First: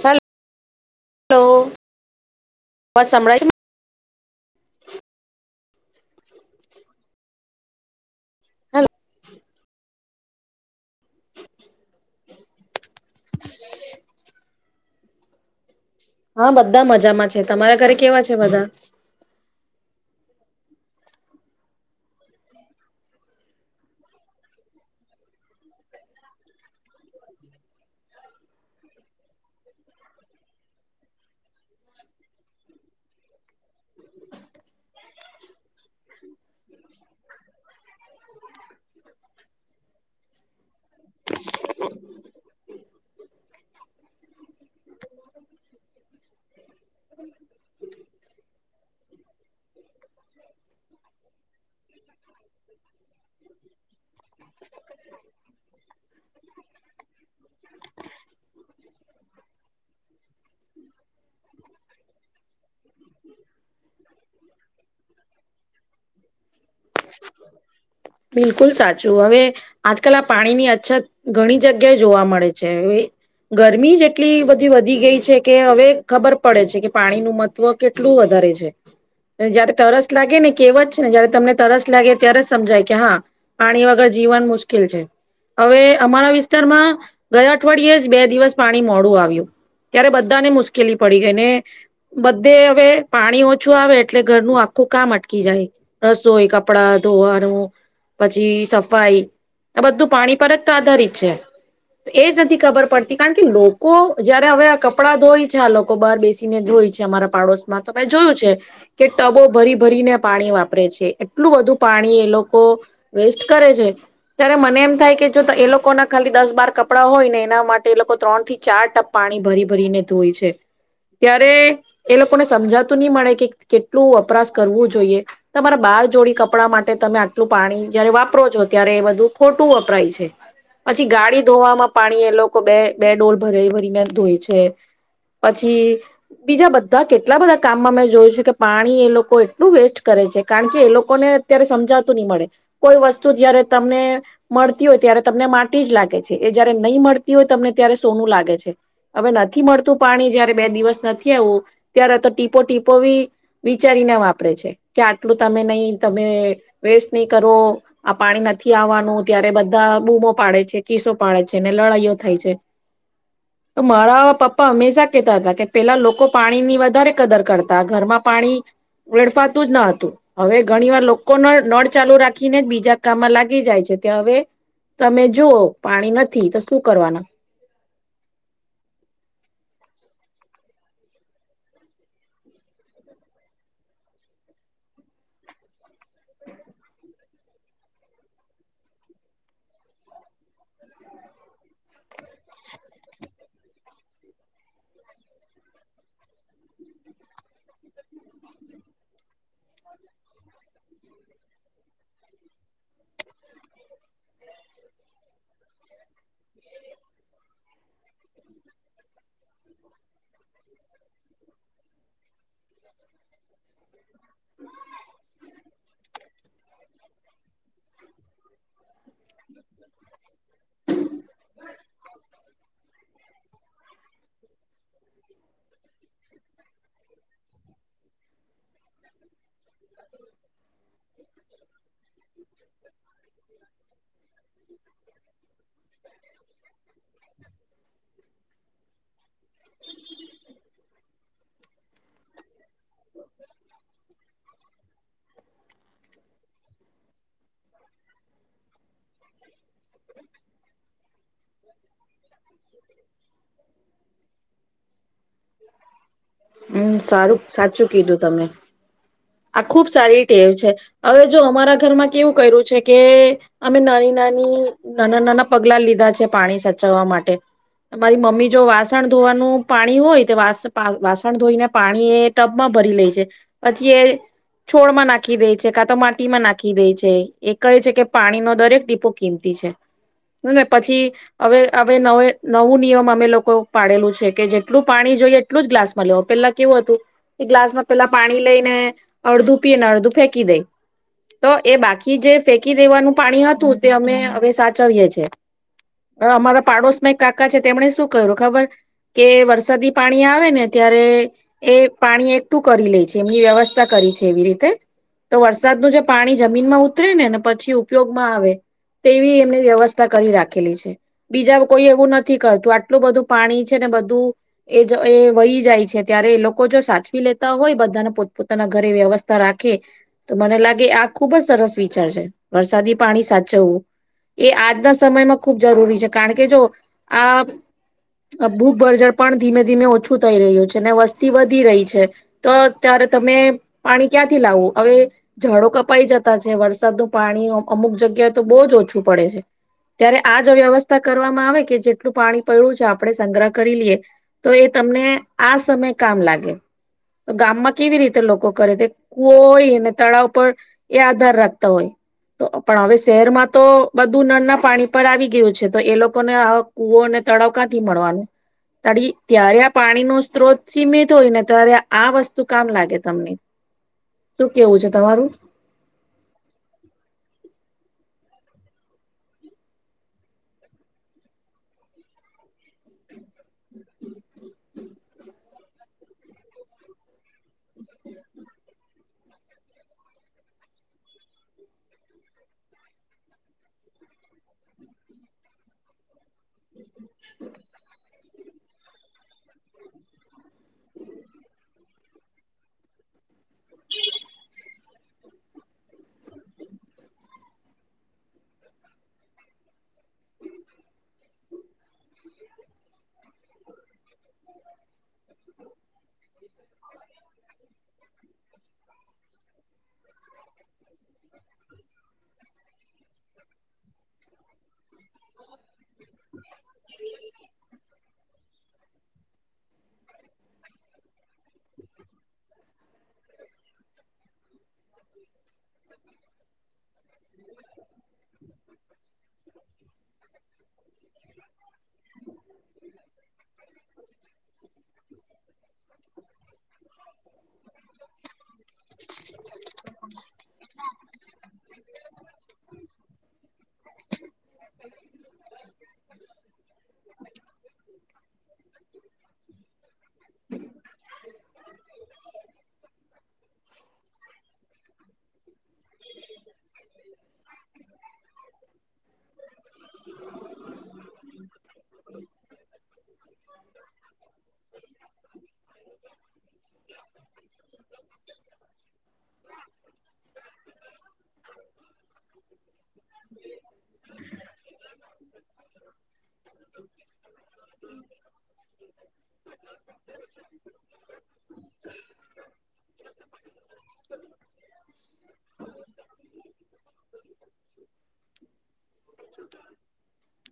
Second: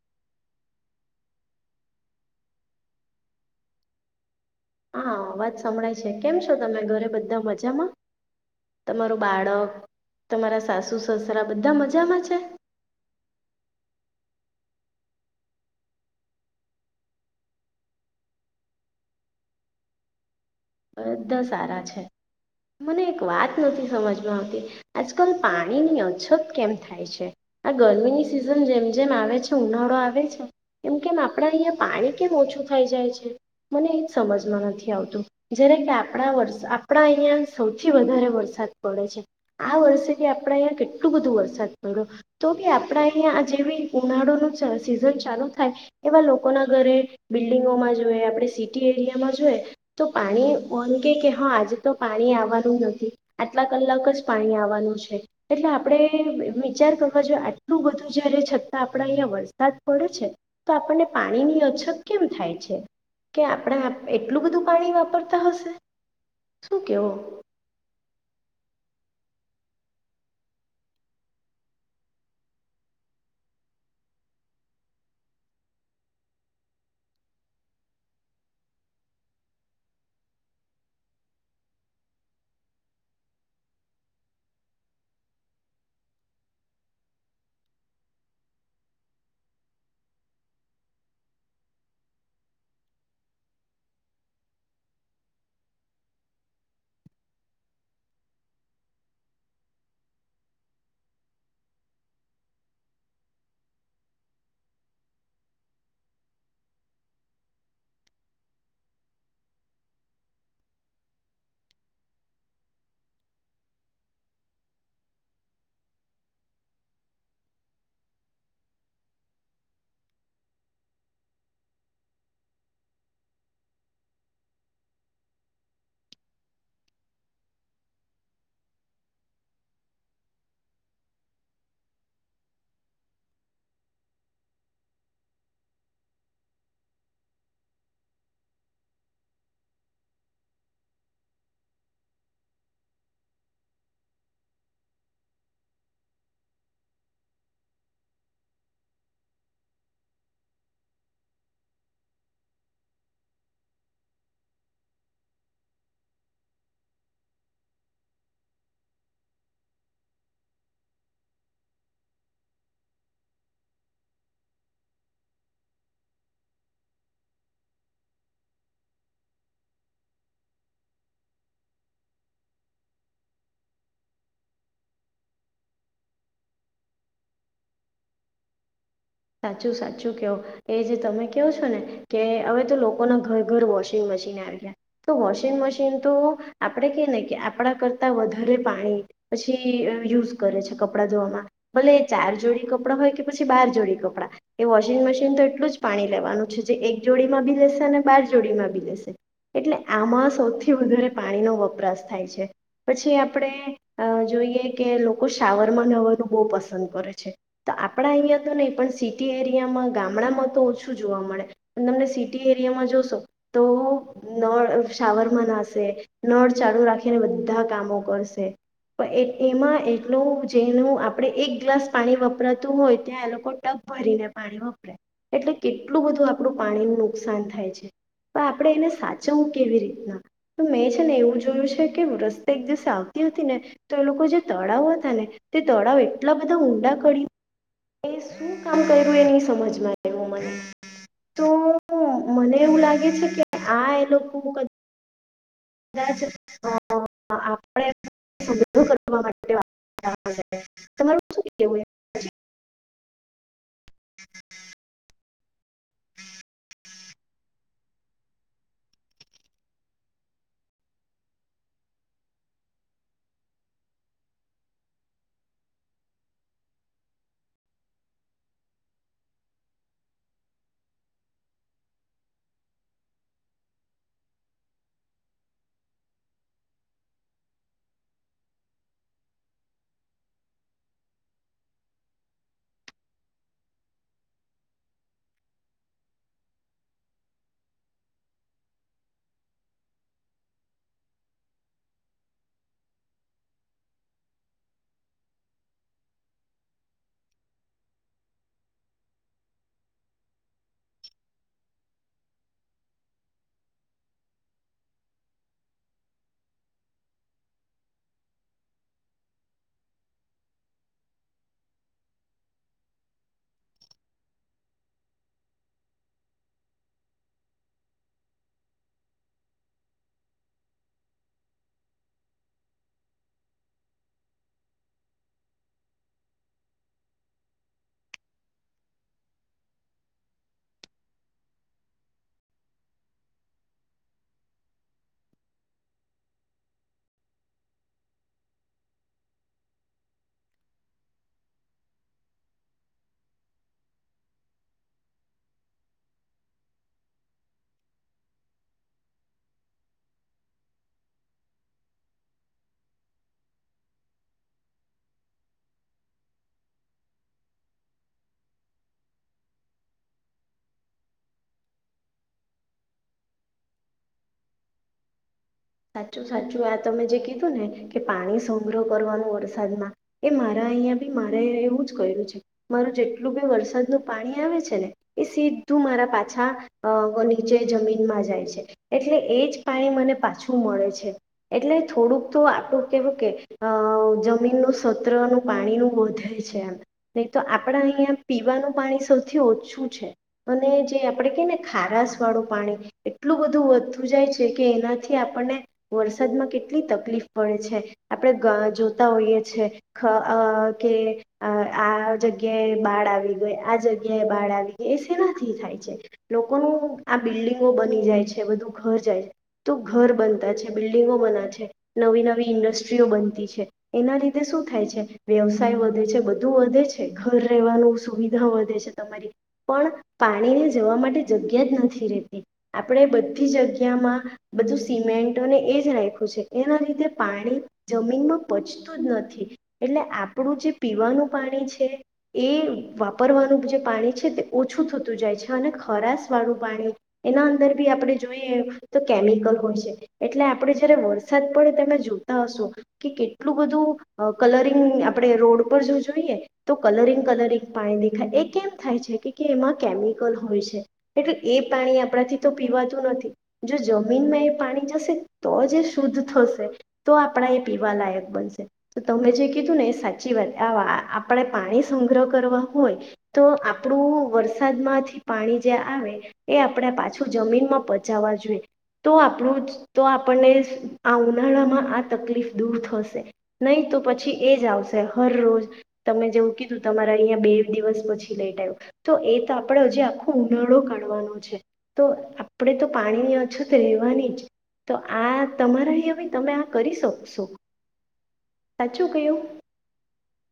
હ લો, પછ સંભળાય છે ને? હા, અવાજ સંભળાય છે કેમ છો તમે? ઘરે બધા મજામાં. તમારું બાળક તમારા સાસુ-સસરા બધા મજામાં છે. હા, બધા મજામાં છે તમારા ઘરે કેવા છે બધા? બધા સારા છે મને એક વાત નથી સમજમાં આવતી આજકાલ પાણીની અછત કેમ થાય છે? આ ગરમીની સિઝન જેમ જેમ આવે છે ઉનાળો આવે છે એમ કેમ આપણા અહીંયા પાણી કેમ ઓછું થઈ જાય છે મને એ જ સમજમાં નથી આવતું. જ્યારે કે આપણા વર્ષ આપણા અહિયાં સૌથી વધારે વરસાદ પડે છે આ વર્ષેથી આપણા અહીંયા કેટલું બધું વરસાદ પડ્યો તો કે આપણા અહીંયા આ જેવી ઉનાળોનું સિઝન ચાલુ થાય એવા લોકોના ઘરે, બિલ્ડિંગોમાં જોઈએ આપણે સીટી એરિયામાં જોઈએ તો પાણી ઓન કહે કે હા આજે તો પાણી આવવાનું નથી આટલા કલાક જ પાણી આવવાનું છે એટલે આપણે એમ વિચાર કરવા જોઈએ આટલું બધું જ્યારે છતાં આપણા અહીંયા વરસાદ પડે છે તો આપણને પાણીની અછત કેમ થાય છે કે આપણે એટલું બધું પાણી વાપરતા હશે? શું કેવો? બિલકુલ સાચું હવે આજકાલ આ પાણીની અછત ઘણી જગ્યાએ જોવા મળે છે હ ગરમી જ એટલી બધી વધી ગઈ છે કે હવે ખબર પડે છે કે પાણીનું મહત્વ કેટલું વધારે છે જયારે તરસ લાગે ને કેવત છે ને જયારે તમને તરસ લાગે ત્યારે જ સમજાય કે હા પાણી વગર જીવન મુશ્કેલ છે હવે અમારા વિસ્તારમાં ગયા અઠવાડિયે જ બે દિવસ પાણી મોડું આવ્યું ત્યારે બધાને મુશ્કેલી પડી ગઈ ને બધે હવે પાણી ઓછું આવે એટલે ઘરનું આખું કામ અટકી જાય રસોઈ કપડા ધોવાનું પછી સફાઈ આ બધું પાણી પર જ તો આધારિત છે એજ નથી ખબર પડતી કારણ કે લોકો જયારે હવે આ કપડાં ધોય છે આ લોકો બહાર બેસીને ધોય છે અમારા પાડોશમાં તો મે જોયું છે કે ટબો ભરી ભરીને પાણી વાપરે છે એટલું બધું પાણી એ લોકો વેસ્ટ કરે છે ત્યારે મને એમ થાય કે જો એ લોકોના ખાલી દસ બાર કપડા હોય ને એના માટે એ લોકો ત્રણ થી ચાર ટપ પાણી ભરી ભરીને ધોય છે ત્યારે એ લોકોને સમજાતું નહી મળે કે કેટલું વપરાશ કરવું જોઈએ તમારા બાર જોડી કપડા માટે તમે લું પાણી જયારે વાપરો છો ત્યારે એ બધું ખોટું વપરાય છે પછી ગાડી ધોવામાં પાણી એ લોકો બે બે ડોલ ભરી ભરીને ધોય છે પછી બીજા બધા કેટલા બધા કામમાં મેં જોયું છે કે પાણી એ લોકો એટલું વેસ્ટ કરે છે કારણ કે એ લોકોને અત્યારે સમજાતા મળે કોઈ વસ્તુ જયારે તમને મળતી હોય ત્યારે તમને માટી જ લાગે છે એ જયારે નહીં મળતી હોય તમને ત્યારે સોનું લાગે છે હવે નથી મળતું પાણી જયારે બે દિવસ નથી આવું ત્યારે તો ટીપો ટીપો બી વિચારીને વાપરે છે કે આટલું તમે નહી તમે વેસ્ટ નહીં કરવો આ પાણી નથી આવવાનું ત્યારે બધા બૂમો પાડે છે કીસો પાડે છે ને લડાઈઓ થાય છે મારા પપ્પા હંમેશા કહેતા હતા કે પેલા લોકો પાણીની વધારે કદર કરતા ઘરમાં પાણી લડફાતું જ ન હતું હવે ઘણી વાર લોકોને નળ ચાલુ રાખીને જ બીજા કામમાં લાગી જાય છે તે હવે તમે જુઓ પાણી નથી તો શું કરવાના? સાચું સાચું કવો એ જે તમે કહો છો ને કે હવે તો લોકોના ઘર ઘર વોશિંગ મશીન આવ્યા તો વોશિંગ મશીન તો આપણે કે ને કે આપણા કરતા વધારે પાણી પછી યુઝ કરે છે કપડાં ધોવામાં ભલે ચાર જોડી કપડાં હોય કે પછી બાર જોડી કપડાં એ વોશિંગ મશીન તો એટલું જ પાણી લેવાનું છે જે એક જોડીમાં બી લેશે અને બાર જોડીમાં બી લેશે એટલે આમાં [unintelligible] વધારે પાણીનો વપરાશ થાય છે પછી આપણે જોઈએ કે લોકો શાવરમાં નવાનું બહુ પસંદ કરે છે તો આપણા અહીંયા તો નહીં પણ સિટી એરિયામાં ગામડામાં તો ઓછું જોવા મળે પણ તમને સિટી એરિયામાં જોશો તો નળ શાવરમાં નાશે નળ ચાલુ રાખીને બધા કામો કરશે પણ એ એમાં એટલું જેનું આપણે એક ગ્લાસ પાણી વપરાતું હોય ત્યાં એ લોકો ટબ ભરીને પાણી વપરા એટલે કેટલું બધું આપણું પાણી નુકસાન થાય છે તો આપણે એને સાચવવું કેવી રીતના મેં છે ને એવું જોયું છે કે રસ્તે એક દિવસે આવતી હતી ને તો એ લોકો જે તળાવ હતા ને તે તળાવ એટલા બધા ઊંડા કરી કર્યું એ ન સમજમાંવું મને તો મને એવું લાગે છે કે આ એ લોકો કદાચ અ આપણે તમારું સું કેવું? હમ હ હમ હમ સારું સાચું કીધું તમે આ ખુબ સારી ટેવ છે હવે જો અમારા ઘરમાં કેવું કર્યું છે કે અમે નાની નાની નાના નાના પગલા લીધા છે પાણી સાચવવા માટે મારી મમ્મી જો વાસણ ધોવાનું પાણી હોય તો વાસણ ધોઈને પાણી એ ટબમાં ભરી લે છે પછી એ છોડમાં નાખી દે છે કાં તો માટીમાં નાખી દે છે એ કહે છે કે પાણીનો દરેક ટીપો કિંમતી છેને પછી હવે હવે નવે નવું નિયમ અમે લોકો પાડેલું છે કે જેટલું પાણી જોઈએ એટલું જ ગ્લાસમાં લેવ પેલા કેવું હતું કે ગ્લાસમાં પેલા પાણી લઈને અડધું પીને અડધું ફેંકી દઈ તો એ બાકી જે ફેંકી દેવાનું પાણી હતું તે અમે હવે સાચવીએ છે અમારા પાડોશમાં એક કાકા છે તેમણે શું ક્યું ખબર કે વરસાદી પાણી આવે ને ત્યારે એ પાણી એકઠું કરી લે છે એમની વ્યવસ્થા કરી છે એવી રીતે તો વરસાદનું જે પાણી જમીનમાં ઉતરે ને ને પછી ઉપયોગમાં આવે તેવી એમની વ્યવસ્થા કરી રાખેલી છે બીજા કોઈ એવું નથી કરતું આટલું બધું પાણી છે ને બધું એ એ વહી જાય છે ત્યારે એ લોકો જો સાચવી લેતા હોય બધાને પોતપ પોના ઘરે વ્યવસ્થા રાખે તો મને લાગે આ ખુબ જ સરસ વિચાર છે વરસાદી પાણી સાચવવું એ આજના સમયમાં ખૂબ જરૂરી છે કારણ કે જો આ ભૂખભરજળ પણ ધીમે ધીમે ઓછું થઈ રહ્યું છે ને વસ્તી વધી રહી છે તો ત્યારે તમે પાણી ક્યાંથી લાવું હવે ઝાડો કપાઈ જતા છે વરસાદનું પાણી અમુક જગ્યાએ તો બહુ જ ઓછું પડે છે ત્યારે આ જ વ્યવસ્થા કરવામાં આવે કે જેટલું પાણી પડડું છે આપણે સંગ્રહ કરી લઈએ તો એ તમને આ સમય કામ લાગે તો ગામમાં કેવી રીતે લોકો કરે તે કુવો હોયને તળાવ પર એ આધાર રાખતા હોય તો પણ હવે શહેરમાં તો બધું નળ ના પાણી પર આવી ગયું છે તો એ લોકોને આ કુવો અને તળાવ ક્યાંથી મળવાનું ત ત્યારે આ પાણી ન સ્ત્રોત સીમિત હોય ને ત્યારે આ વસ્તુ શું કામ લાગે તમને શું કેવું છે તમા સાચું સાચું આ તમે જે કીધું ને કે પાણી સંગ્રહ કરવાનું વરસાદમાં એ મારા અહીંયા બી મારે એવું જ કર્યું છે મારું જેટલું બી વરસાદનું પાણી આવે છે ને એ સીધું મારા પાછા નીચે જમીનમાં જાય છે એટલે એ જ પાણી મને પાછું શું મળે છે એટલે થોડુંક તો આપડું કેવું કે જમીનનું સત્રનું પાણી નું વધે છે એમ. નહી તો આપડા અહિયાં પીવાનું પાણી સૌથી ઓછું છે અને જે આપણે કહી ને ખારાસ વાળું પાણી એટલું બધું વધતુ જાય છે કે એનાથી આપણને વરસાદમાં કેટલી તકલીફ પડે છે આપણે જોતા હોઈએ છે કે આ જગ્યાએ બાળ આવી ગઈ આ જગ્યાએ બાળ આવી ગઈ એ સેનાથી થાય છે લોકોનું આ બિલ્ડિંગો બની જાય છે બધું ઘર જાય. તો ઘર બનતા છે બિલ્ડિંગો બના છે નવી નવી ઇન્ડસ્ટ્રીઓ બનતી છે એના લીધે શું થાય છે વ્યવસાય વધે છે બધું વધે છે ઘર રહેવાનું સુવિધા વધે છે તમારી પણ પાણીને જવા માટે જગ્યા જ નથી રહેતી આપણે બધી જગ્યામાં બધું સિમેન્ટને એ જ રાખ્યું છે એના લીધે પાણી જમીનમાં પચતું જ નથી એટલે આપણું જે પીવાનું પાણી છે એ વાપરવાનું જે પાણી છે તે ઓછું થતું જાય છે અને ખરાશ વાળું પાણી એના અંદર બી આપણે જોઈએ તો કેમિકલ હોય છે એટલે આપણેે જ્યારે વ સતપડે તમે જોતા હશો કે કેટલું બધું કલરિંગ આપણે રોડ પર જો જોઈએ તો કલરિંગ કલરિંગ પાણી દેખાય એ કેમ થાય છે કે એમાં કેમિકલ હોય છે એટલે એ પાણી આપણાથી તો પીવાતું નથી. જમીનમાં એ પાણી જશે તો જ શુદ્ધ થશે તો આપણા એ પીવા લાયક બનશે. તો તમે જે કીધું ને એ સાચી વાત આ આપણે પાણી સંગ્રહ કરવા હોય તો આપણું વરસાદમાંથી પાણી જે આવે એ આપણે પાછું જમીનમાં પચાવવા જોઈએ. તો આપણું તો આપણને આ ઉનાળામાં આ તકલીફ દૂર થશે. પછી એ જ આવશે હર રોજ તમે જેવું કીધું તમારા અહીંયા બે દિવસ પછી લેટ આવ્યું તો એ તો આપણે હજી આખો ઉનાળો કાઢવાનો છે તો આપણે તો પાણીની રેવાની જ તો આ તમારા હવે તમે આ કરી શકશો. સાચું કહ્યું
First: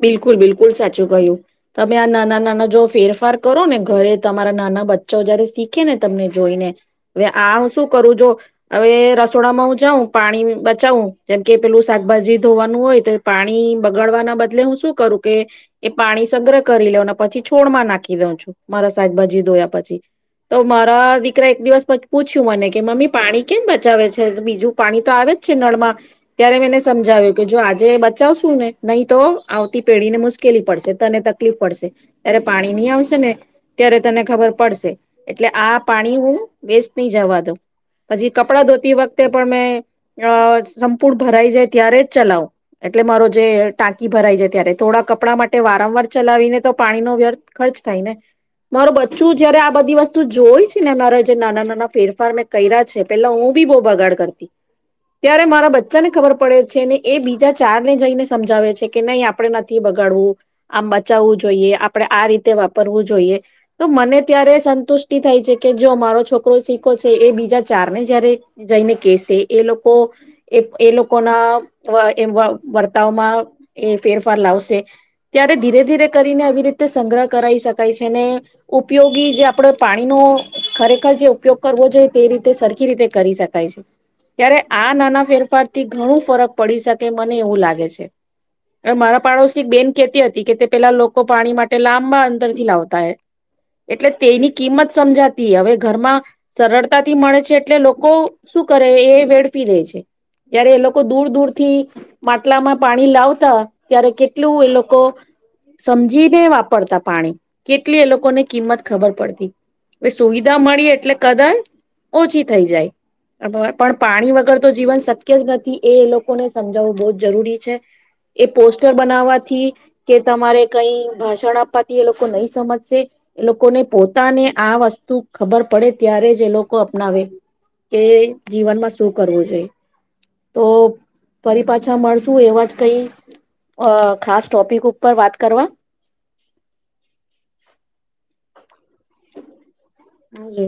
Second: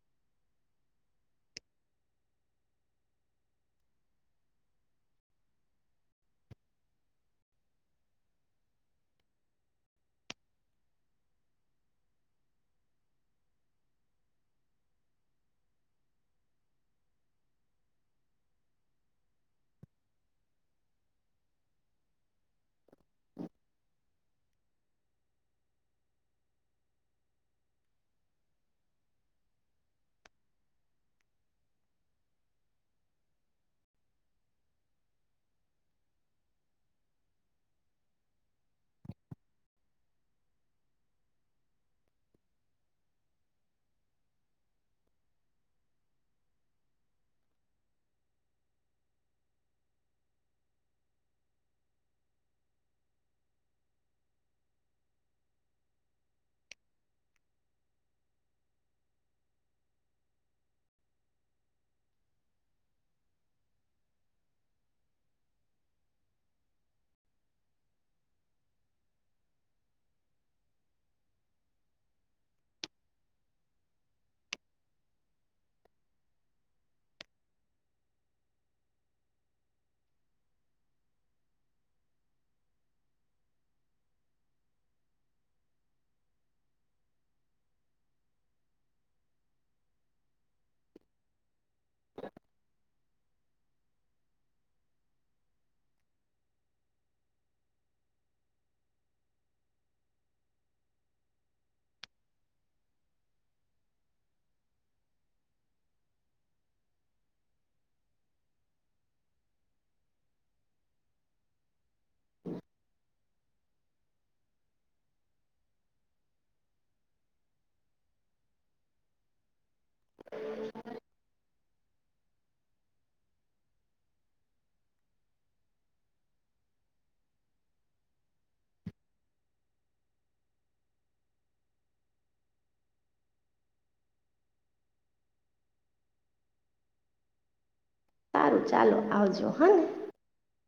બિલકુલ બિલકુલ સા ચુ ગયું. તમે આ નાના નાના જો ફેરફાર કરો ને ઘરે તમારા નાના બચ્ચા જયારે શીખે ને તમને જોઈને હવે આ શું કરું જો હવે રસોડામાં હું જાઉં પાણી બચાવું જેમ કે પેલું શાકભાજી ધોવાનું હોય તો પાણી બગાડવાના બદલે હું શું કરું કે એ પાણી સગ્રહ કરી લેને પછી છોડ માં નાખી દઉં છું મારા શાકભાજી ધોયા પછી. તો મારા દીકરા એક દિવસ પૂછ્યું મને કે મમ્મી પાણી કેમ બચાવે છે બીજું પાણી તો આવે જ છે નળમાં ત્યારે મેને સમજાવ્યું કે જો આજે બચાવશું ને નહીં તો આવતી પેઢીને મુશ્કેલી પડશે તને તકલીફ પડશે. ત્યારે પાણી નહીં આવશે ને ત્યારે તને ખબર પડશે એટલે આ પાણી હું વેસ્ટ નહી જવા દઉં. પછી કપડાં ધોતી વખતે પણ મેં અ સંપૂર્ણ ભરાઈ જાય ત્યારે જ ચલાવો એટલે મારો જે ટાંકી ભરાય જાય ત્યારે થોડા કપડાં માટે વારંવાર ચલાવીને તો પાણીનો વ્યર્થ ખર્ચ થાય ને મારો બચ્ચું જયારે આ બધી વસ્તુ જોય છે ને મારા જે નાના નાના ફેરફાર મેં કર્યા છે પેલા હું બી બહુ બગાડ કરતી. ત્યારે મારા બચ્ચા ને ખબર પડે છે ને એ બીજા ચાર ને જઈને સમજાવે છે કે નહીં આપણે નથી બગાડવું, આમ બચાવવું જોઈએ, આપણે આ રીતે વાપરવું જોઈએ. તો મને ત્યારે સંતુષ્ટિ થાય છે કે જો અમારો છોકરો શીખો છે એ બીજા ચાર ને જયારે જઈને કેસે એ લોકો એ લોકોના એમ વર્તાવમાં એ ફેરફાર લાવશે. ત્યારે ધીરે ધીરે કરીને આવી રીતે સંગ્રહ કરાઈ શકાય છે ને ઉપયોગી જે આપડે પાણીનો ખરેખર જે ઉપયોગ કરવો જોઈએ તે રીતે સરખી રીતે કરી શકાય છે. ત્યારે આ નાના ફેરફારથી ઘણું ફરક પડી શકે મને એવું લાગે છે. મારા પાડોશ બેન કેતી હતી કે તે પેલા લોકો પાણી માટે લાંબા અંતરથી લાવતા હય એટલે તેની કિંમત સમજાતી હવે ઘરમાં સરળતાથી મળે છે એટલે લોકો શું કરે એ વેડફી રે છે ત્યારે એ લોકો દૂર દૂર થી માટલામાં પાણી લાવતા ત્યારે કેટલું એ લોકો સમજીને વાપરતા પાણી કેટલી એ લોકોને કિંમત ખબર પડતી. સુવિધા મળી એટલે કદર ઓછી થઈ જાય. પણ પાણી વગર તો જીવન શક્ય જ નથી એ લોક કોને સમજાવવું બહુ જરૂરી છે. એ પોસ્ટર બનાવવાથી કે તમારે કઈ ભાષણ આપવાથી એ લોકો નહી સમજશે એ લોકોને પોતાને આ વસ્તુ ખબર પડે ત્યારે જ એ લોકો અપનાવે કે જીવનમાં શું કરવું જોઈ તો ફરી પાછા મળશું એવા જ કઈ અ ખાસ ટોપિક ઉપર વાત કરવા. સારું ચાલો આવજો. હને. હાલો.